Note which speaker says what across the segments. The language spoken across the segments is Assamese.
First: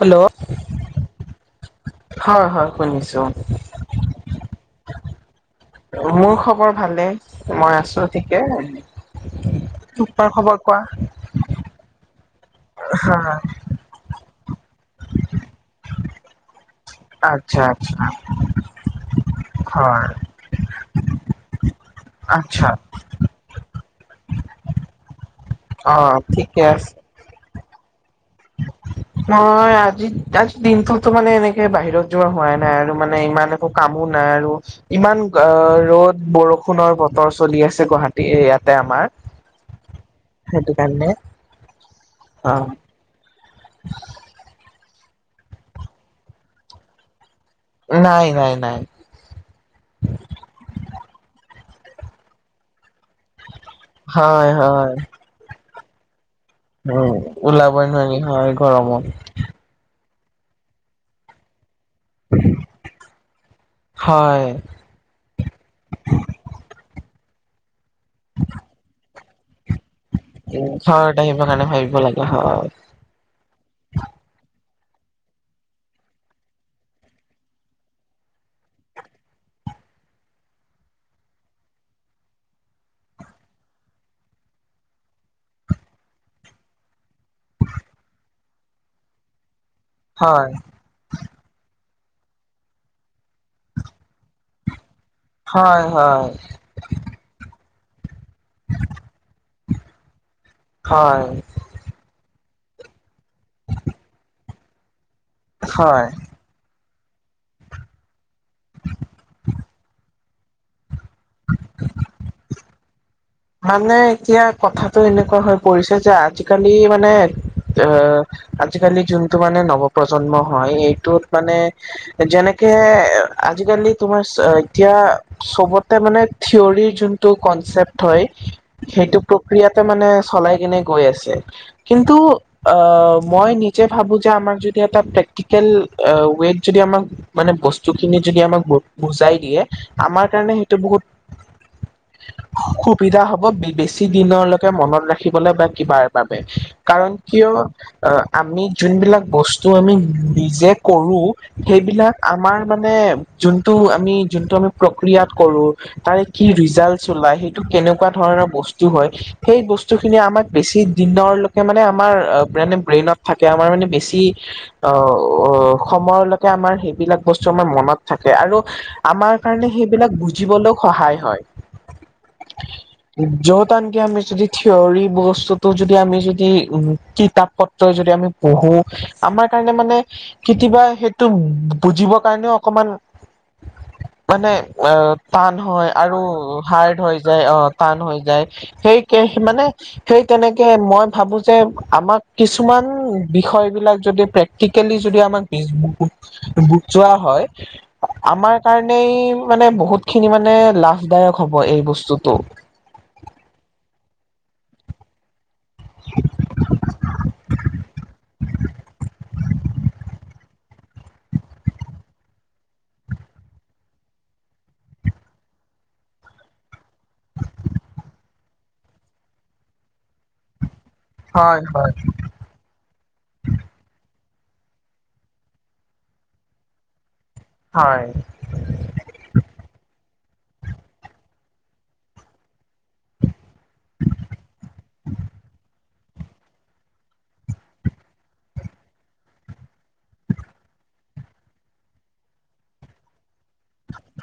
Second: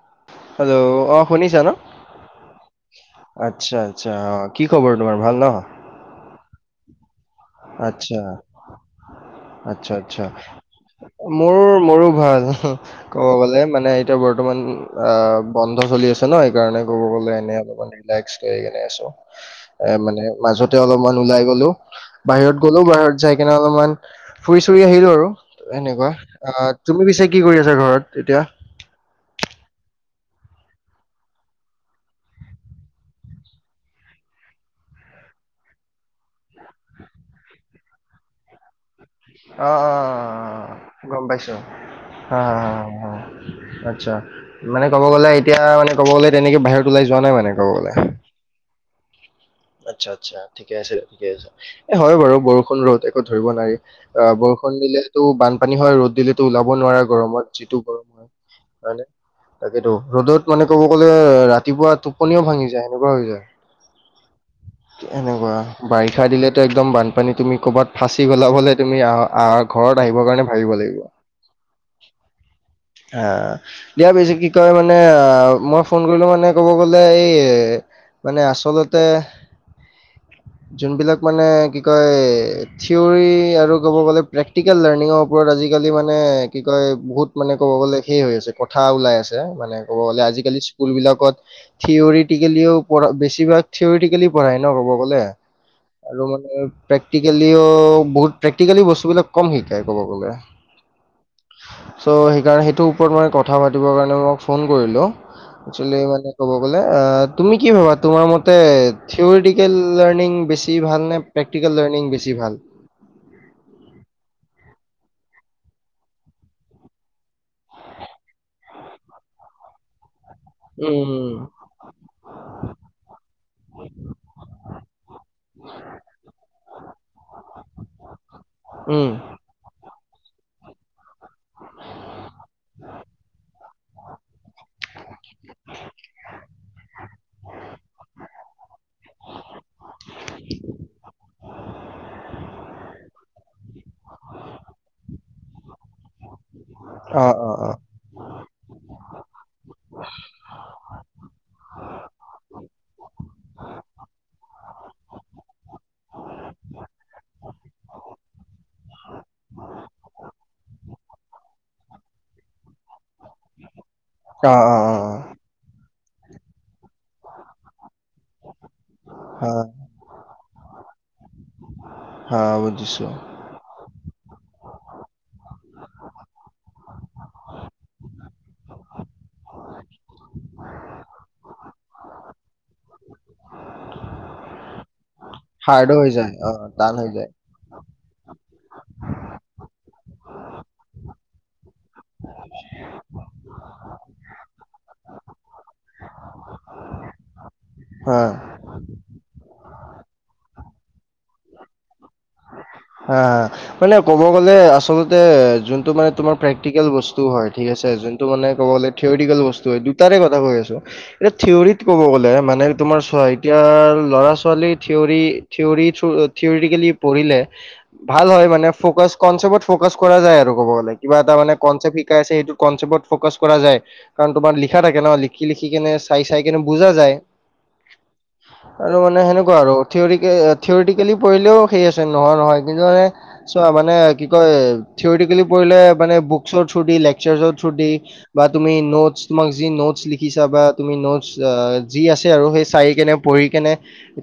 Speaker 1: হেল্ল'
Speaker 2: হেল্ল অ শুনিছা ন
Speaker 1: হয় হয় শুনিছো
Speaker 2: আচ্ছা আচ্ছা অঁ কি খবৰ তোমাৰ ভাল ন
Speaker 1: মোৰ খবৰ ভালে? মই আছো
Speaker 2: আচ্ছা
Speaker 1: ঠিকে তোমাৰ খবৰ কোৱা?
Speaker 2: মোৰো মোৰো ভাল
Speaker 1: হা
Speaker 2: ক'ব গলে মানে এতিয়া বৰ্তমান অ বন্ধ চলি আছে ন সেইকাৰণে কব গলে এনে
Speaker 1: আচ্ছা
Speaker 2: অলপমান
Speaker 1: আচ্ছা
Speaker 2: ৰিলাইছ কৰি পিনে আছোঁ এ
Speaker 1: হয়
Speaker 2: মানে মাজতে অলপমান ওলাই গলো বাহিৰত
Speaker 1: আচ্ছা
Speaker 2: গলো বাহিৰত যাই কিনে অলপমান ফুৰি ফুৰি আহিলো আৰু
Speaker 1: অ
Speaker 2: এনেকুৱা
Speaker 1: ঠিকে
Speaker 2: আহ
Speaker 1: আছে
Speaker 2: তুমি পিছে কি কৰি আছা ঘৰত এতিয়া
Speaker 1: মই আজি আজি দিনটোতো মানে এনেকে বাহিৰত যোৱা হোৱাই নাই আৰু মানে ইমান একো কামো নাই আৰু ইমান ৰ'দ বৰষুণৰ বতৰ চলি আছে গুৱাহাটী ইয়াতে আমাৰ
Speaker 2: অ অ
Speaker 1: সেইটো
Speaker 2: অ
Speaker 1: কাৰণে
Speaker 2: গম পাইছো হা
Speaker 1: অ
Speaker 2: হা হা আচ্ছা মানে ক'ব গ'লে এতিয়া মানে ক'ব গলে তেনেকে বাহিৰত ওলাই যোৱা নাই মানে ক'ব গ'লে।
Speaker 1: নাই' নাই' নাই'।
Speaker 2: আচ্ছা' আচ্ছা ঠিকে আছে ঠিকে আছে এ হয় বাৰু বৰষুণ ৰদ ধৰিব নোৱাৰি অ'
Speaker 1: হয়
Speaker 2: বৰষুণ
Speaker 1: হয়
Speaker 2: দিলেতো বানপানী হয় ৰ'দ দিলে টো ওলাব নোৱাৰে
Speaker 1: উম
Speaker 2: গৰমত যিটো
Speaker 1: ওলাবই
Speaker 2: গৰম
Speaker 1: নোৱাৰি
Speaker 2: হয়, হয়
Speaker 1: গৰমত
Speaker 2: নে'। তাকেইতো ৰ'দত মানে কব গ'লে ৰাতিপুৱা টোপনিও ভাঙি যায় সেনেকুৱা হৈ যায়।
Speaker 1: হয়।
Speaker 2: এনেকুৱা বাৰিষা দিলেতো একদম বানপানী তুমি ক'ৰবাত ফাঁচি গ'লাব হ'লে তুমি আহা আ
Speaker 1: উ' ঘৰত আহিবৰ কাৰণে ভাবিব লাগে হয়।
Speaker 2: আহ। দিয়া বেছি কি কয় মানে মই ফোন কৰিলোঁ মানে ক'ব গ'লে এই মানে আচলতে যোনবিলাক মানে কি কয় থিয়ৰি আৰু ক'ব গ'লে প্ৰেক্টিকেল লাৰ্ণিঙৰ ওপৰত আজিকালি মানে কি কয় বহুত মানে ক'ব গ'লে শেষ হৈ আছে, কথা ওলাই আছে মানে ক'ব গ'লে
Speaker 1: হয়,
Speaker 2: আজিকালি স্কুলবিলাকত থিয়ৰি টিকিলেও পঢ়া বেছিভাগ থিয়ৰি টিকিলি পঢ়াই ন' ক'ব গ'লে
Speaker 1: হয়,
Speaker 2: আৰু
Speaker 1: হয়,
Speaker 2: মানে প্ৰেক্টিকেলিও বহুত প্ৰেক্টিকেলি বস্তুবিলাক কম শিকাই ক'ব গ'লে।
Speaker 1: হয়,
Speaker 2: চ সেইকাৰে সেইটোৰ ওপৰত মই কথা পাতিব কাৰণে মই ফোন কৰিলো একচোৱেলি
Speaker 1: হয়।
Speaker 2: মানে ক'ব গ'লে অ তুমি কি ভাবা তোমাৰ মত তে থিয়ৰিটিকেল লাৰ্ণিং বেছি ভাল নে প্ৰেক্টিকেল লাৰ্ণিং বেছি ভাল?
Speaker 1: মানে এতিয়া কথাটো এনেকুৱা হৈ পৰিছে যে আজিকালি মানে অ আজিকালি যোনটো মানে নৱপ্ৰজন্ম হয় এইটোত
Speaker 2: অঁ,
Speaker 1: মানে, যেনেকে আজিকালি তোমাৰ চ এতিয়া। চবতে মানে থিয়ৰি যোন‌টো কন্চেপত হয় সেইটোতো ক্ৰিয়াতে মানে চলাই কিনে গৈ আছে কিন্তু আ মই নিজে ভাবো যে, আমাৰ যদি এটা প্ৰেক্টিকেল ৱেত যদি আমাক মানে বস্তুখিনি যদি আমাক বুজাই দিয়ে আমাৰ কাৰণে সেইটো বহুত সুবিধা হব বেছি দিনলৈকে মনত ৰাখিবলে বা কিবাৰ বাবে, কাৰণ কিয়
Speaker 2: অঁ, অঁ।
Speaker 1: আমি যোনবিলাক বস্তু আমি নিজে কৰোঁ। সেইবিলাক আমাৰ মানে, যোনটো আমি, যোনটো আমি প্ৰক্ৰিয়াত কৰো। তাৰে কি ৰিজাল্ট ওলাই সেইটো কেনেকুৱা ধৰণৰ বস্তু হয় সেই বস্তু খিনি আমাক বেছি দিনৰলৈকে মানে আমাৰ মানে ব্ৰেইনত থাকে, আমাৰ মানে বেছি
Speaker 2: অঁ, অঁ, অঁ, অঁ।
Speaker 1: অ' সময়লৈকে আমাৰ সেইবিলাক বস্তু আমাৰ মনত থাকে, আৰু আমাৰ
Speaker 2: হা,
Speaker 1: কাৰণে সেই এইবিলাক বুজিবলৈও সহায় হয়।
Speaker 2: হা' বুজিছো।
Speaker 1: য'ত আনকি আমি যদি থিয়ৰী বস্তুটো যদি আমি যদি উ কিতাপ প ত যদি আমি পঢ়োঁ। আমাৰ কাৰণে মানে কেতিয়াবা সেইটো বুজিবৰ কাৰণেও অকমান মানে অ' টান হয়
Speaker 2: হাৰ্ডো হৈ
Speaker 1: আৰু
Speaker 2: যায়, অঁ, টান
Speaker 1: হাৰ্ড
Speaker 2: হৈ
Speaker 1: হয় যায়। অ' টান হৈ যায় সেই -মানে। সেই তেনেকে মই ভাবো যে আমাক কিছুমান বিষয় বিলাক যদি প্ৰেক্টিকেলি যদি আমাক -বজ বোজুৱা হয়।
Speaker 2: হা।
Speaker 1: আমাৰ কাৰণেই মানে বহুত খিনি মানে লাভদায়ক হব এই বস্তুতটো।
Speaker 2: হা' মানে ক'ব গ'লে আচলতে যোনটো মানে তোমাৰ প্ৰে্টিকেল বস্তু হয়, ঠিক আছে যোনটো মানে ক'ব গ'লে থিয়ৰিকেল বস্তু হয় তাৰে কথা কৈ আছো। এতিয়া থিয়ৰীত ক'ব গ'লে মানে তোমাৰোৱা এতিয়া ল'ৰা ছোৱালী থিয়ৰী থিয়ৰী -থ থিয়ৰীকেলি পঢ়িলে ভাল হয় মানে ফকাচ কনচেপটত ফকাচ কৰা যায় আৰু ক'ব গলে। কিবা এটা মানে
Speaker 1: হয় হয়
Speaker 2: কনচেপ্ শিকাই আছে সেইটো কনচেপ্টত ফ'কাচ কৰা যায় কাৰণ তোমাৰ লিখা থাকে ন লিখি লিখি কেনে চাই চাই কেনে বুজা যায়
Speaker 1: হয়
Speaker 2: আৰু মানে সেনেকুৱা আৰু থ থিয়ৰিটিকেলি পঢ়িলেও সেই আছে নহয় নহয় কিন্তু মানে চোৱা মানে কি কয় থিয়টিকেলি পঢ়িলে মানে বুকচৰ থ্ৰু দি লেকচাৰ্চৰ থ্ৰ দি বা তুমি নোটছ তোমাক যি নোটছ লিখিছা বা তুমি নোটচ যি আছে আৰু সেই চাই কেনে পঢ়ি কেনে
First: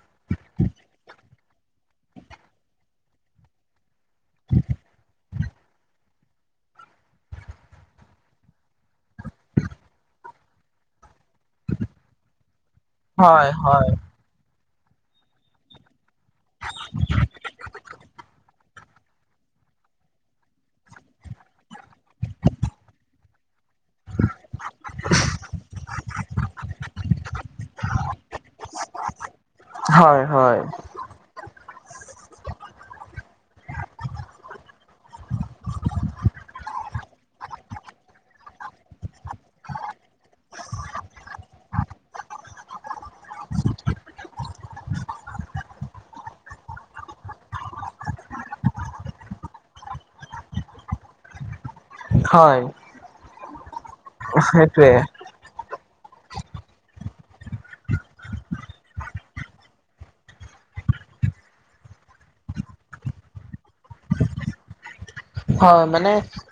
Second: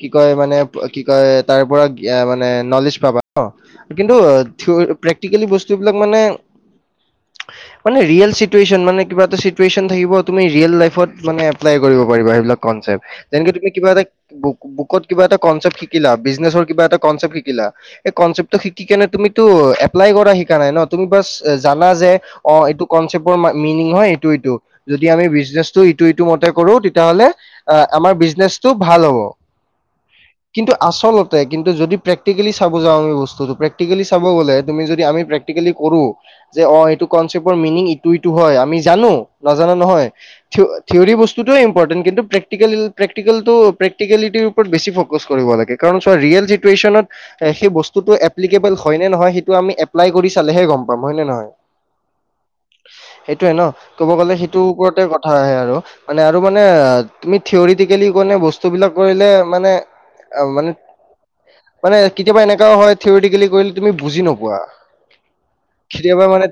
Speaker 2: কি কয় মানে কি কয় তাৰ পৰা মানে নলেজ পাবা ন কিন্তু থ প্ৰেক্টিকেলি বস্তুবিলাক মানে মানে ৰিয়েল চিটোৱেচন মানে কিবা চিটোৱেচন থাকিব তুমি ৰিয়েল লাইফত মানে এপ্লাই কৰিব পাৰিবা সেইবিলাক কনচেপট
Speaker 1: হয়
Speaker 2: যেনেকে তুমি কিবা
Speaker 1: হয়
Speaker 2: এটা বু বুকত কিবা এটা কনচেপ্ট শিকিলা বিজনেচৰ কিবা এটা কচেপ্ট শিকিলা এই কনচেপটো ঠিকেনে তুমিতো এপ্লাই কৰা শিকা নাই ন তুমি বাচ জানা যে অ এইটো কনচেপ্টৰ মিনিং হয় এই ইটো ইটো যদি আমি বিজনেছটো ইটো ইটো মতে কৰো তেতিয়াহলে আহ আমাৰ বিজনেচটো ভাল হ'ব
Speaker 1: হয় হয়
Speaker 2: কিন্তু আচলতে কিন্তু যদি প্ৰেক্টিকেলি চাব যাওঁ আমি বস্তুটো প্ৰেক্টিকেলি চাব গ'লে তুমি যদি আমি প্ৰেক্টিকেলি কৰো যে অ এইটো কনচেপটৰ মিনিং ইটো ইটো হয় আমি জানো নাজানা নহয় থ থিয়ৰী বস্তুটোয়ে ইম্পৰ্টেণ্ট কিন্তু প্ৰেক্টিকেল প্ৰেক্টিকেলটো প্ৰেকটিকেলিটিৰ ওপৰত বেছি ফ'কাচ কৰিব লাগে। চ ৰিয়েল চিটুৱেশচনত সেই বস্তুটো এপ্লিকেবল হয় নে নহয় সেইটো আমি এপ্লাই কৰি চালেহে গম পাম হয় নে নহয়
Speaker 1: হয়।
Speaker 2: সেইটোয়ে ন ক'ব গ'লে সেইটো
Speaker 1: সেইটোৱে
Speaker 2: ওপৰতে ক হয় আৰু মানে আৰু মানে তুমি থিয়ৰিটিকেলি কনে বস্তুবিলাক কৰিলে মানে অ মানে মানে কেতিয়াবা এনেকাও হয় থিয়ৰিটিকেলি কৰিলে তুমি বুজি নোপোৱা কেতিয়াবা মানে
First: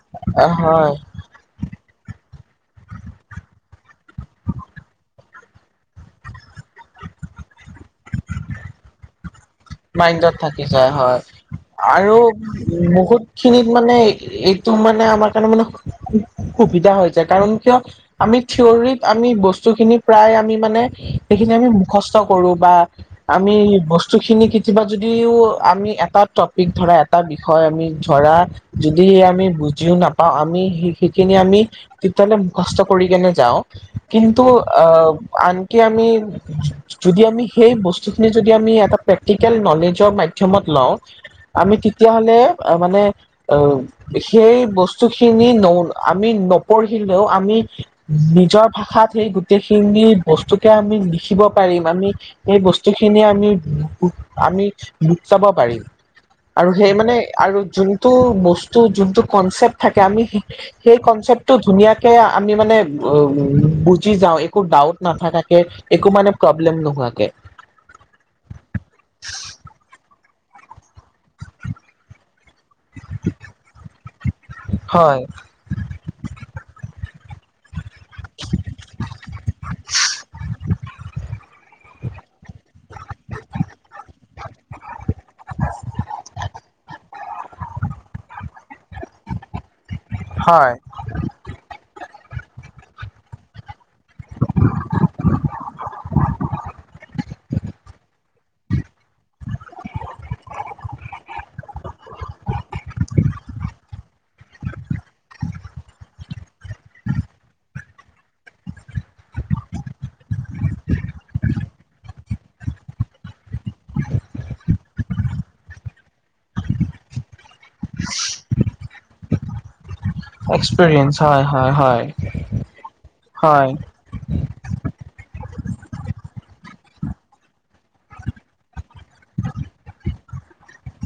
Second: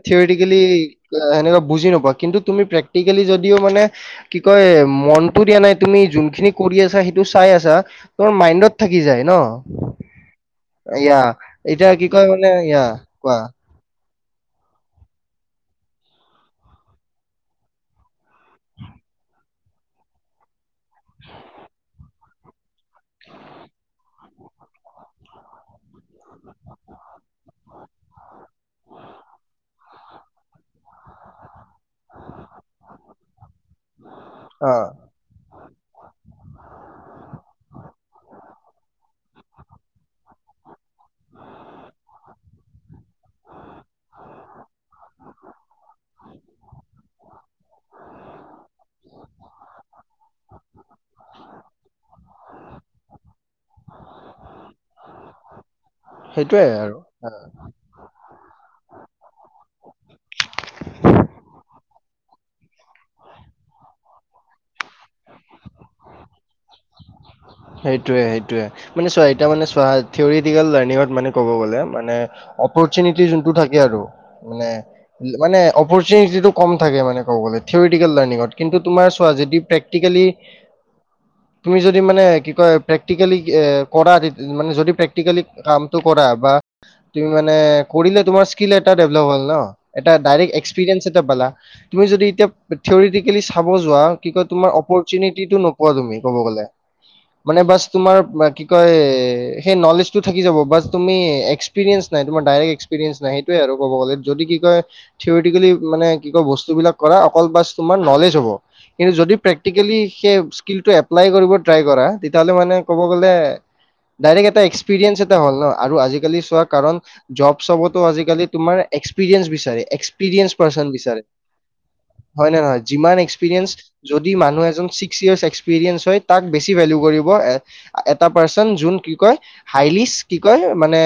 Speaker 1: অ
Speaker 2: থিওৰিতিকেলি এ
Speaker 1: হয়
Speaker 2: এ সেনেকা বুজি নোপোৱা কিন্তু তুমি প্ৰেক্টিকেলি যদিও মানে আহ আহ সেয়া কি কয় মনটো দিয়া নাই তুমি যোনখিনি কৰি আছা সেইটো চাই আছা তোমাৰ মাইণ্ডত থাকি যায় ন
Speaker 1: মাইণ্ডত থাকি যায়
Speaker 2: ইয়া
Speaker 1: হয়
Speaker 2: এতিয়া কি
Speaker 1: আৰু
Speaker 2: কয় মানে ইয়া
Speaker 1: বহুত
Speaker 2: কোৱা
Speaker 1: খিনিত মানে এইটো মানে আমাৰ কাৰণে মানে সু সুবিধা হৈ যায় কাৰণ কিয়? আমি থিয়ৰিত আমি বস্তুখিনি প্ৰায় আমি মানে ই ই হি সেইখিনি আমি মুখস্থ কৰো বা আমি বস্তু খিনিক কিবা যদিও আমি এটা টপিক ধৰা এটা বিষয় আমি ধৰা যদি সে আমি বুজিও নাপাওঁ আমি শিকিখিনি আমি তেতিয়াহ'লে মুখস্থ কৰি কেনে যাওঁ কিন্তু
Speaker 2: অ
Speaker 1: আহ আন কে আমি য য যদি আমি সেই বস্তুখিনি যদি আমি এটা পেক প্ৰেক্টিকেল নলেজৰ মাধ্যমত লওঁ আমি তেতিয়াহলে আহ মানে আ আ ও ও সেই বস্তুখিনি ন আমি নপঢ়িলেও আমি নিজৰ ভাষাত সেই গোটেইখিনি বস্তুকে আমি লিখিব পাৰিম আমি এই বস্তু খিনিই আমি লু কু আমি লুক চাব পাৰিম আৰু সেই মানে আৰু যোনটো বস্তু যোনটো কনচেপ্ট থাকে আমি শিক সেই কনচেপ্টটো ধুনীয়াকে আ আমি মানে ব উ উ উ উ বুজি যাওঁ একো ডাউট নাথাকাকে একো মানে প্ৰব্লেম নোহোৱাকে
Speaker 2: সেইটোৱে সেইটোৱে এহ্ মানে চোৱা এতিয়া মানে চোৱা থিয়ৰিটিকেল লাৰ্ণিঙত মানে কব গলে মানে অপাৰচুনিটি যোনটো থাকে আৰু মানে
Speaker 1: হয়
Speaker 2: ই মানে আ অপৰচুনিটিটো কম থাকে মানে ক'ব গ'লে থিয়ৰিটিকেল লাৰ্ণিঙত কিন্তু তোমাৰ চোৱা যদি প্ৰেক্টিকেলি এ হে হে তুমি যদি মানে কি কয় প্ৰেক্টিকেলি ই এ এ এ কৰা যে মানে যদি প্ৰেক্টিকেলি কামটো কৰা বা তুমি মানে কৰিলে তোমাৰ স্কিল এটা ডেভলপ হ'ল ন। এটা ডাইৰেক্ট
Speaker 1: হয়
Speaker 2: এক্সপেৰিয়েন্স এটা বালা তুমি যদি এতিয়া থিয়ৰিটিকেলি চাব যোৱা কি কয় তোমাৰ অপৰচুনিটিটো নোপোৱা তুমি ক'ব গ'লে। মানে বাছ তোমাৰ কি কই এ এ এ এ এ সেই নলেজটো থাকি যাব বা তুমি ই ই ই এক এক্সপেৰিয়েন্স নাই তোমাৰ ডাইৰেক্ট এক্সপেৰিয়েন্স নাই সেইটোৱে আৰু ক'ব গ'লে যদি কি কয় থিয়ৰিটিকেলি মানে কি কয় বস্তুবিলাক কৰা অকল বাছ তোমাৰ নলেজ হ'ব। কিন্তু যদি প্ৰেক্টিকেলি সেই স্কিলটো এপ্লাই কৰিব ট্ৰাই কৰা। তেতিয়াহ'লে মানে ক'ব গ'লে ডাইৰেক্ট এটা এক্সপেৰিয়েন্স এটা হ'ল ন আৰু আজিকালি চোৱাৰ কাৰণ জব-চবতো আজিকালি তোমাৰ এক্সপেৰিয়েন্স বিচাৰে এক্স পিৰিয়েন্স পাৰ্চন বিচাৰে হয় নে নহয় যিমান
Speaker 1: হয়
Speaker 2: এক্সপেৰিয়েন্স যদি মানুহ এজন ছিক্স ইয়াৰ্চ এক্সপিৰিয়েন্স হয় তাক বেছি ভেলু কৰিব এট এটা পাৰ্চন যোন কি কয়? হাইলিস কি কয় মানে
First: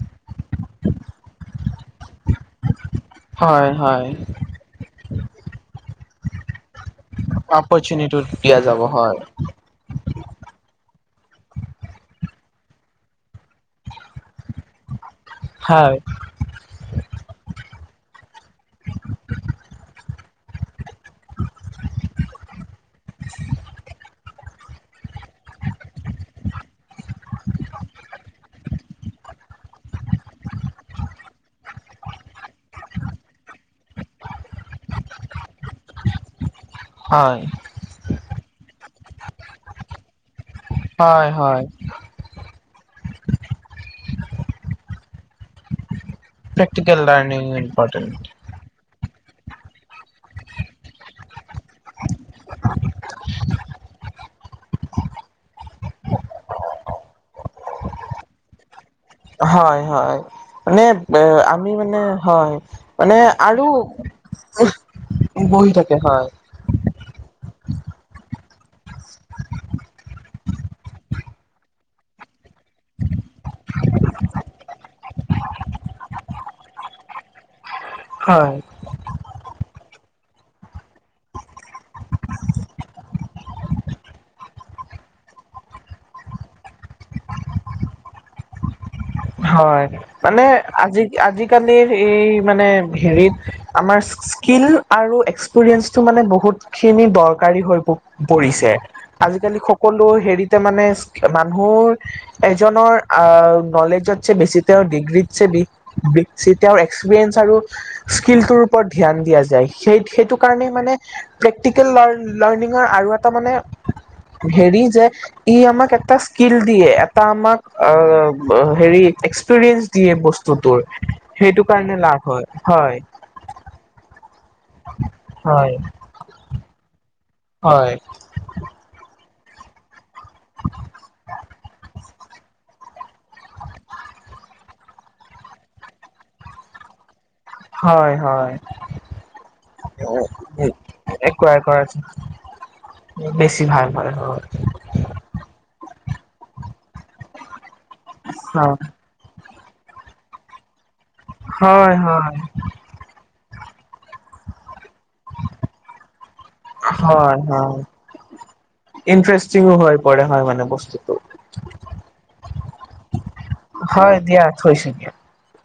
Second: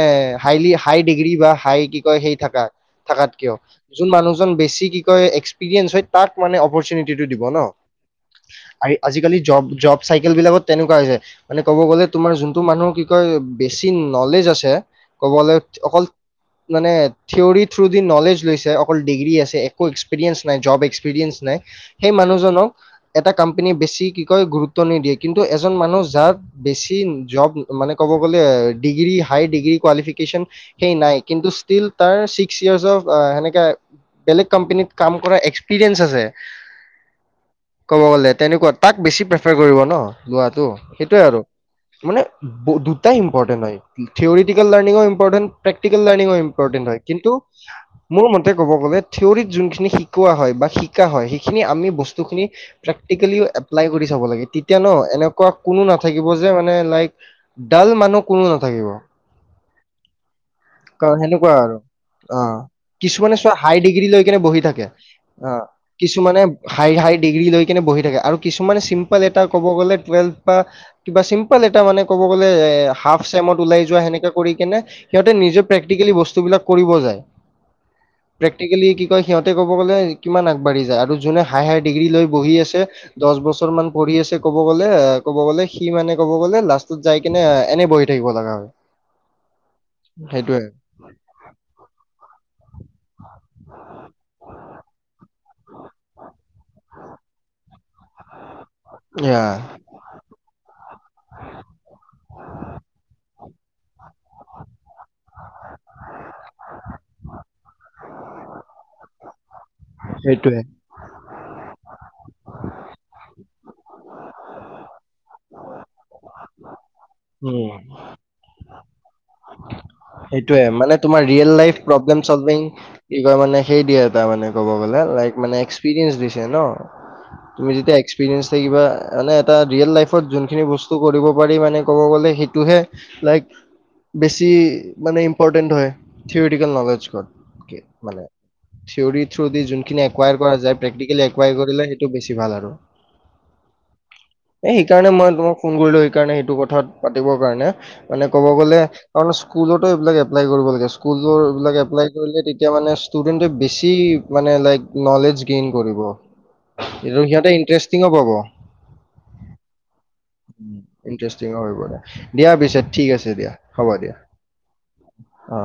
Speaker 2: হাইলি হাই ডিগ্ৰী বা হাই কি কয় সেই থাকা। থাকাত কিয়
Speaker 1: হয়
Speaker 2: যোন
Speaker 1: হয়
Speaker 2: মানুহজন বেছি কি কয় এক্সপেৰিয়েন্স হয় তাক মানে অপাৰচুনিটি সেইটোৰ দিব ন ই
Speaker 1: দিয়া যাব
Speaker 2: আহ্ আই
Speaker 1: হয়
Speaker 2: আজিকালি জব জব চাইকেল বিলাক তেনেকুৱা হৈ যায় মানে ক'ব গ'লে তোমাৰ যোনটো মানুহৰ কি কয় বেছি নলেজ আছে। ক'বলে
Speaker 1: হয়
Speaker 2: অকল মানে থিয়ৰি থ্ৰু দি নলেজ লৈছে অকল ডিগ্ৰী আছে একো এক্সপেৰিয়েন্স নাই জব এক্সপেৰিয়েন্স নাই। সেই মানুহজনক এটা কোম্পানীয়ে বেছি কি কয় গুৰুত্ব নিদিয়ে। কিন্তু এজন মানুহ যাৰ বেছি জব উ মানে ক'ব গ'লে ডিগ্ৰী হাই ডিগ্ৰী কোৱালিফিকেচন। সেই নাই কিন্তু ষ্টিল তাৰ ছিক্স ইয়াৰ্চ অফ অ আ আ সেনেকে। বেলেগ কম্পেনীত কাম কৰা এক্সপিৰিয়েঞ্চ আছে
Speaker 1: হয়
Speaker 2: ক'ব গ'লে তেনেকুৱা তাক বেছি প্ৰেফাৰ কৰিব ন লোৱাটো সেইটোৱে
Speaker 1: হয়
Speaker 2: আৰু।
Speaker 1: হয়
Speaker 2: মান দুটাই ইম্পৰ্টেণ্ট হয় থিয়ৰিটিকেল লাৰ্নিংও ইম্পৰ্টেণ্ট প্ৰেক্টিকেল লাৰ্নিংও ইম্- ইম্পটেণ্ট
Speaker 1: প্ৰেক্টিকেল
Speaker 2: হয় কিন্তু
Speaker 1: লাৰ্ণিং ইম্পৰ্টেণ্ট
Speaker 2: মোৰ মতে- তে ক'ব গ'লে থিয়ৰিত যোনখিনি শিকোৱা হয় বা শিকা হয় সেইখিনি আমি বস্তু- বস্তু খিনি প্ৰেক্টিকেলি এপ্লাই কৰি চাব লাগে তেতিয়া ন এনেকুৱা কোনো নাথাকিব যে মানে লাইক ডাল মানুহ কোনো নাথাকিব।
Speaker 1: হয় হয় মানে
Speaker 2: কাৰণ
Speaker 1: বে
Speaker 2: সেনেকুৱা
Speaker 1: আমি
Speaker 2: আৰু
Speaker 1: মানে
Speaker 2: অ
Speaker 1: হয় মানে
Speaker 2: কিছুমানে চোৱা
Speaker 1: আৰু
Speaker 2: হাই ডিগ্ৰী লৈ কেনে বহি থাকে অ
Speaker 1: বহি থাকে হয়
Speaker 2: কিছুমানে হাই হাই ডিগ্ৰী লৈ কিনে বহি থাকে আৰু কিছুমানে চিম্পল এটা ক'ব গ'লে টুৱেলভ বা- কিবা চিম্পল এটা মানে ক'ব গ'লে এ হাফ চেমত ওলাই যোৱা সেনেকে কৰি কিনে- সিহঁতে নিজে প্ৰেক্টিকেলি বস্তুবিলাক কৰিব যায়
Speaker 1: হয়
Speaker 2: প্ৰেক্টিকেলি কি- ক সিহঁতে ক'ব গ'লে কিমান আগবাঢ়ি যায় আৰু যোনে হায় হায় ডিগ্ৰী লৈ বহি আছে দহ বছৰ মান পঢ়ি আছে ক'ব- গ'লে ক'ব গ'লে সি মানে ক'ব গ'লে লাষ্টত যাই কিনে এনে বহি থাকিব লগা হয়।
Speaker 1: হয় মানে
Speaker 2: সেইটোয়ে
Speaker 1: আজি আজিকালিৰ এই মানে হেৰিত আমাৰ- স্কিল আৰু এক্সপিৰিয়েঞ্চটো মানে বহুত খিনি দৰকাৰী হৈ প পৰিছে আজিকালি সক- কলোৰ হেৰিতে মানে মানুহৰ এজনৰ আহ নলেজত বেছিতে তেওঁৰ ডিগ্ৰীত চেদি [unintelligible] তেওঁৰ এক্সপিৰিয়েঞ্চ আৰু স্কিলটোৰ ওপৰত ধ্যান দিয়া যায় সেই সেইটো
Speaker 2: সেইটোয়ে
Speaker 1: কাৰণেই মানে প্ৰেক্টিকেল লাৰ লাৰ্ণিঙৰ আৰু এটা মানে হেৰি যে ই আমাক এটা স্কিল দিয়ে এটা আমাক
Speaker 2: উম
Speaker 1: আ ব হেৰি এক্সপিৰিয়েঞ্চ দিয়ে
Speaker 2: সেইটোৱে
Speaker 1: বস্তুটোৰ
Speaker 2: মানে তোমাৰ ৰিয়েল
Speaker 1: সেইটো
Speaker 2: লাইফ
Speaker 1: কাৰণে লাভ
Speaker 2: প্ৰব্লেম
Speaker 1: হয়
Speaker 2: চলভিং
Speaker 1: হয়
Speaker 2: কি কয় মানে সেই দিয়ে এটা মানে ক'ব গলে লাইক মানে
Speaker 1: হয়
Speaker 2: এক্সপিৰিয়েঞ্চ দিছে ন তুমি
Speaker 1: হয়
Speaker 2: যেতিয়া এক্সপিৰিয়েঞ্চ থাকিবা মানে এটা ৰিয়েল লাইফ- ফত যোনখিনি বস্তু কৰিব পাৰি মানে ক'ব গ'লে সেইটোহে লাইক বেছি মানে ইম্পৰ্টেণ্ট হয় থিঅৰিটিকেল নলেজকত কি
Speaker 1: হয়
Speaker 2: মানে
Speaker 1: হয়
Speaker 2: থিয়ৰী থ্ৰ দি যোনখিন একোৱাইৰ কৰা যাই প্ৰেক্টিকেলি এক- কোৱাই
Speaker 1: একুৱাৰ কৰা
Speaker 2: কৰিলে সেইটো বেছি ভাল আৰু।
Speaker 1: বেছি ভাল হয় অ
Speaker 2: এ সেইকাৰণে মই তোমাক ফোন কৰিলো সেইকাৰণে সেইটো কথাত পাতিব কাৰণে মানে ক'ব গ'লে কাৰণ স্কুলতে এইবিলাক এপ্লাই কৰিব লাগে স্কুলৰ এইবিলাক
Speaker 1: হয়
Speaker 2: এপ্লাই
Speaker 1: হয়
Speaker 2: কৰিলে তেত- তিয়া মানে ষ্টুডেন্টে বেছি মানে লাইক নলেজ গেইন কৰিব।
Speaker 1: হয়
Speaker 2: সিহঁতে
Speaker 1: হয়
Speaker 2: ইণ্টাৰেষ্টিংও পাব
Speaker 1: ইণ্টাৰেষ্টিঙো হৈ পৰে হয় মানে বস্তুটো
Speaker 2: [unintelligible] দিয়া পিছে ঠিক আছে দিয়া
Speaker 1: হয় দিয়া থৈছোঁ দিয়া
Speaker 2: অ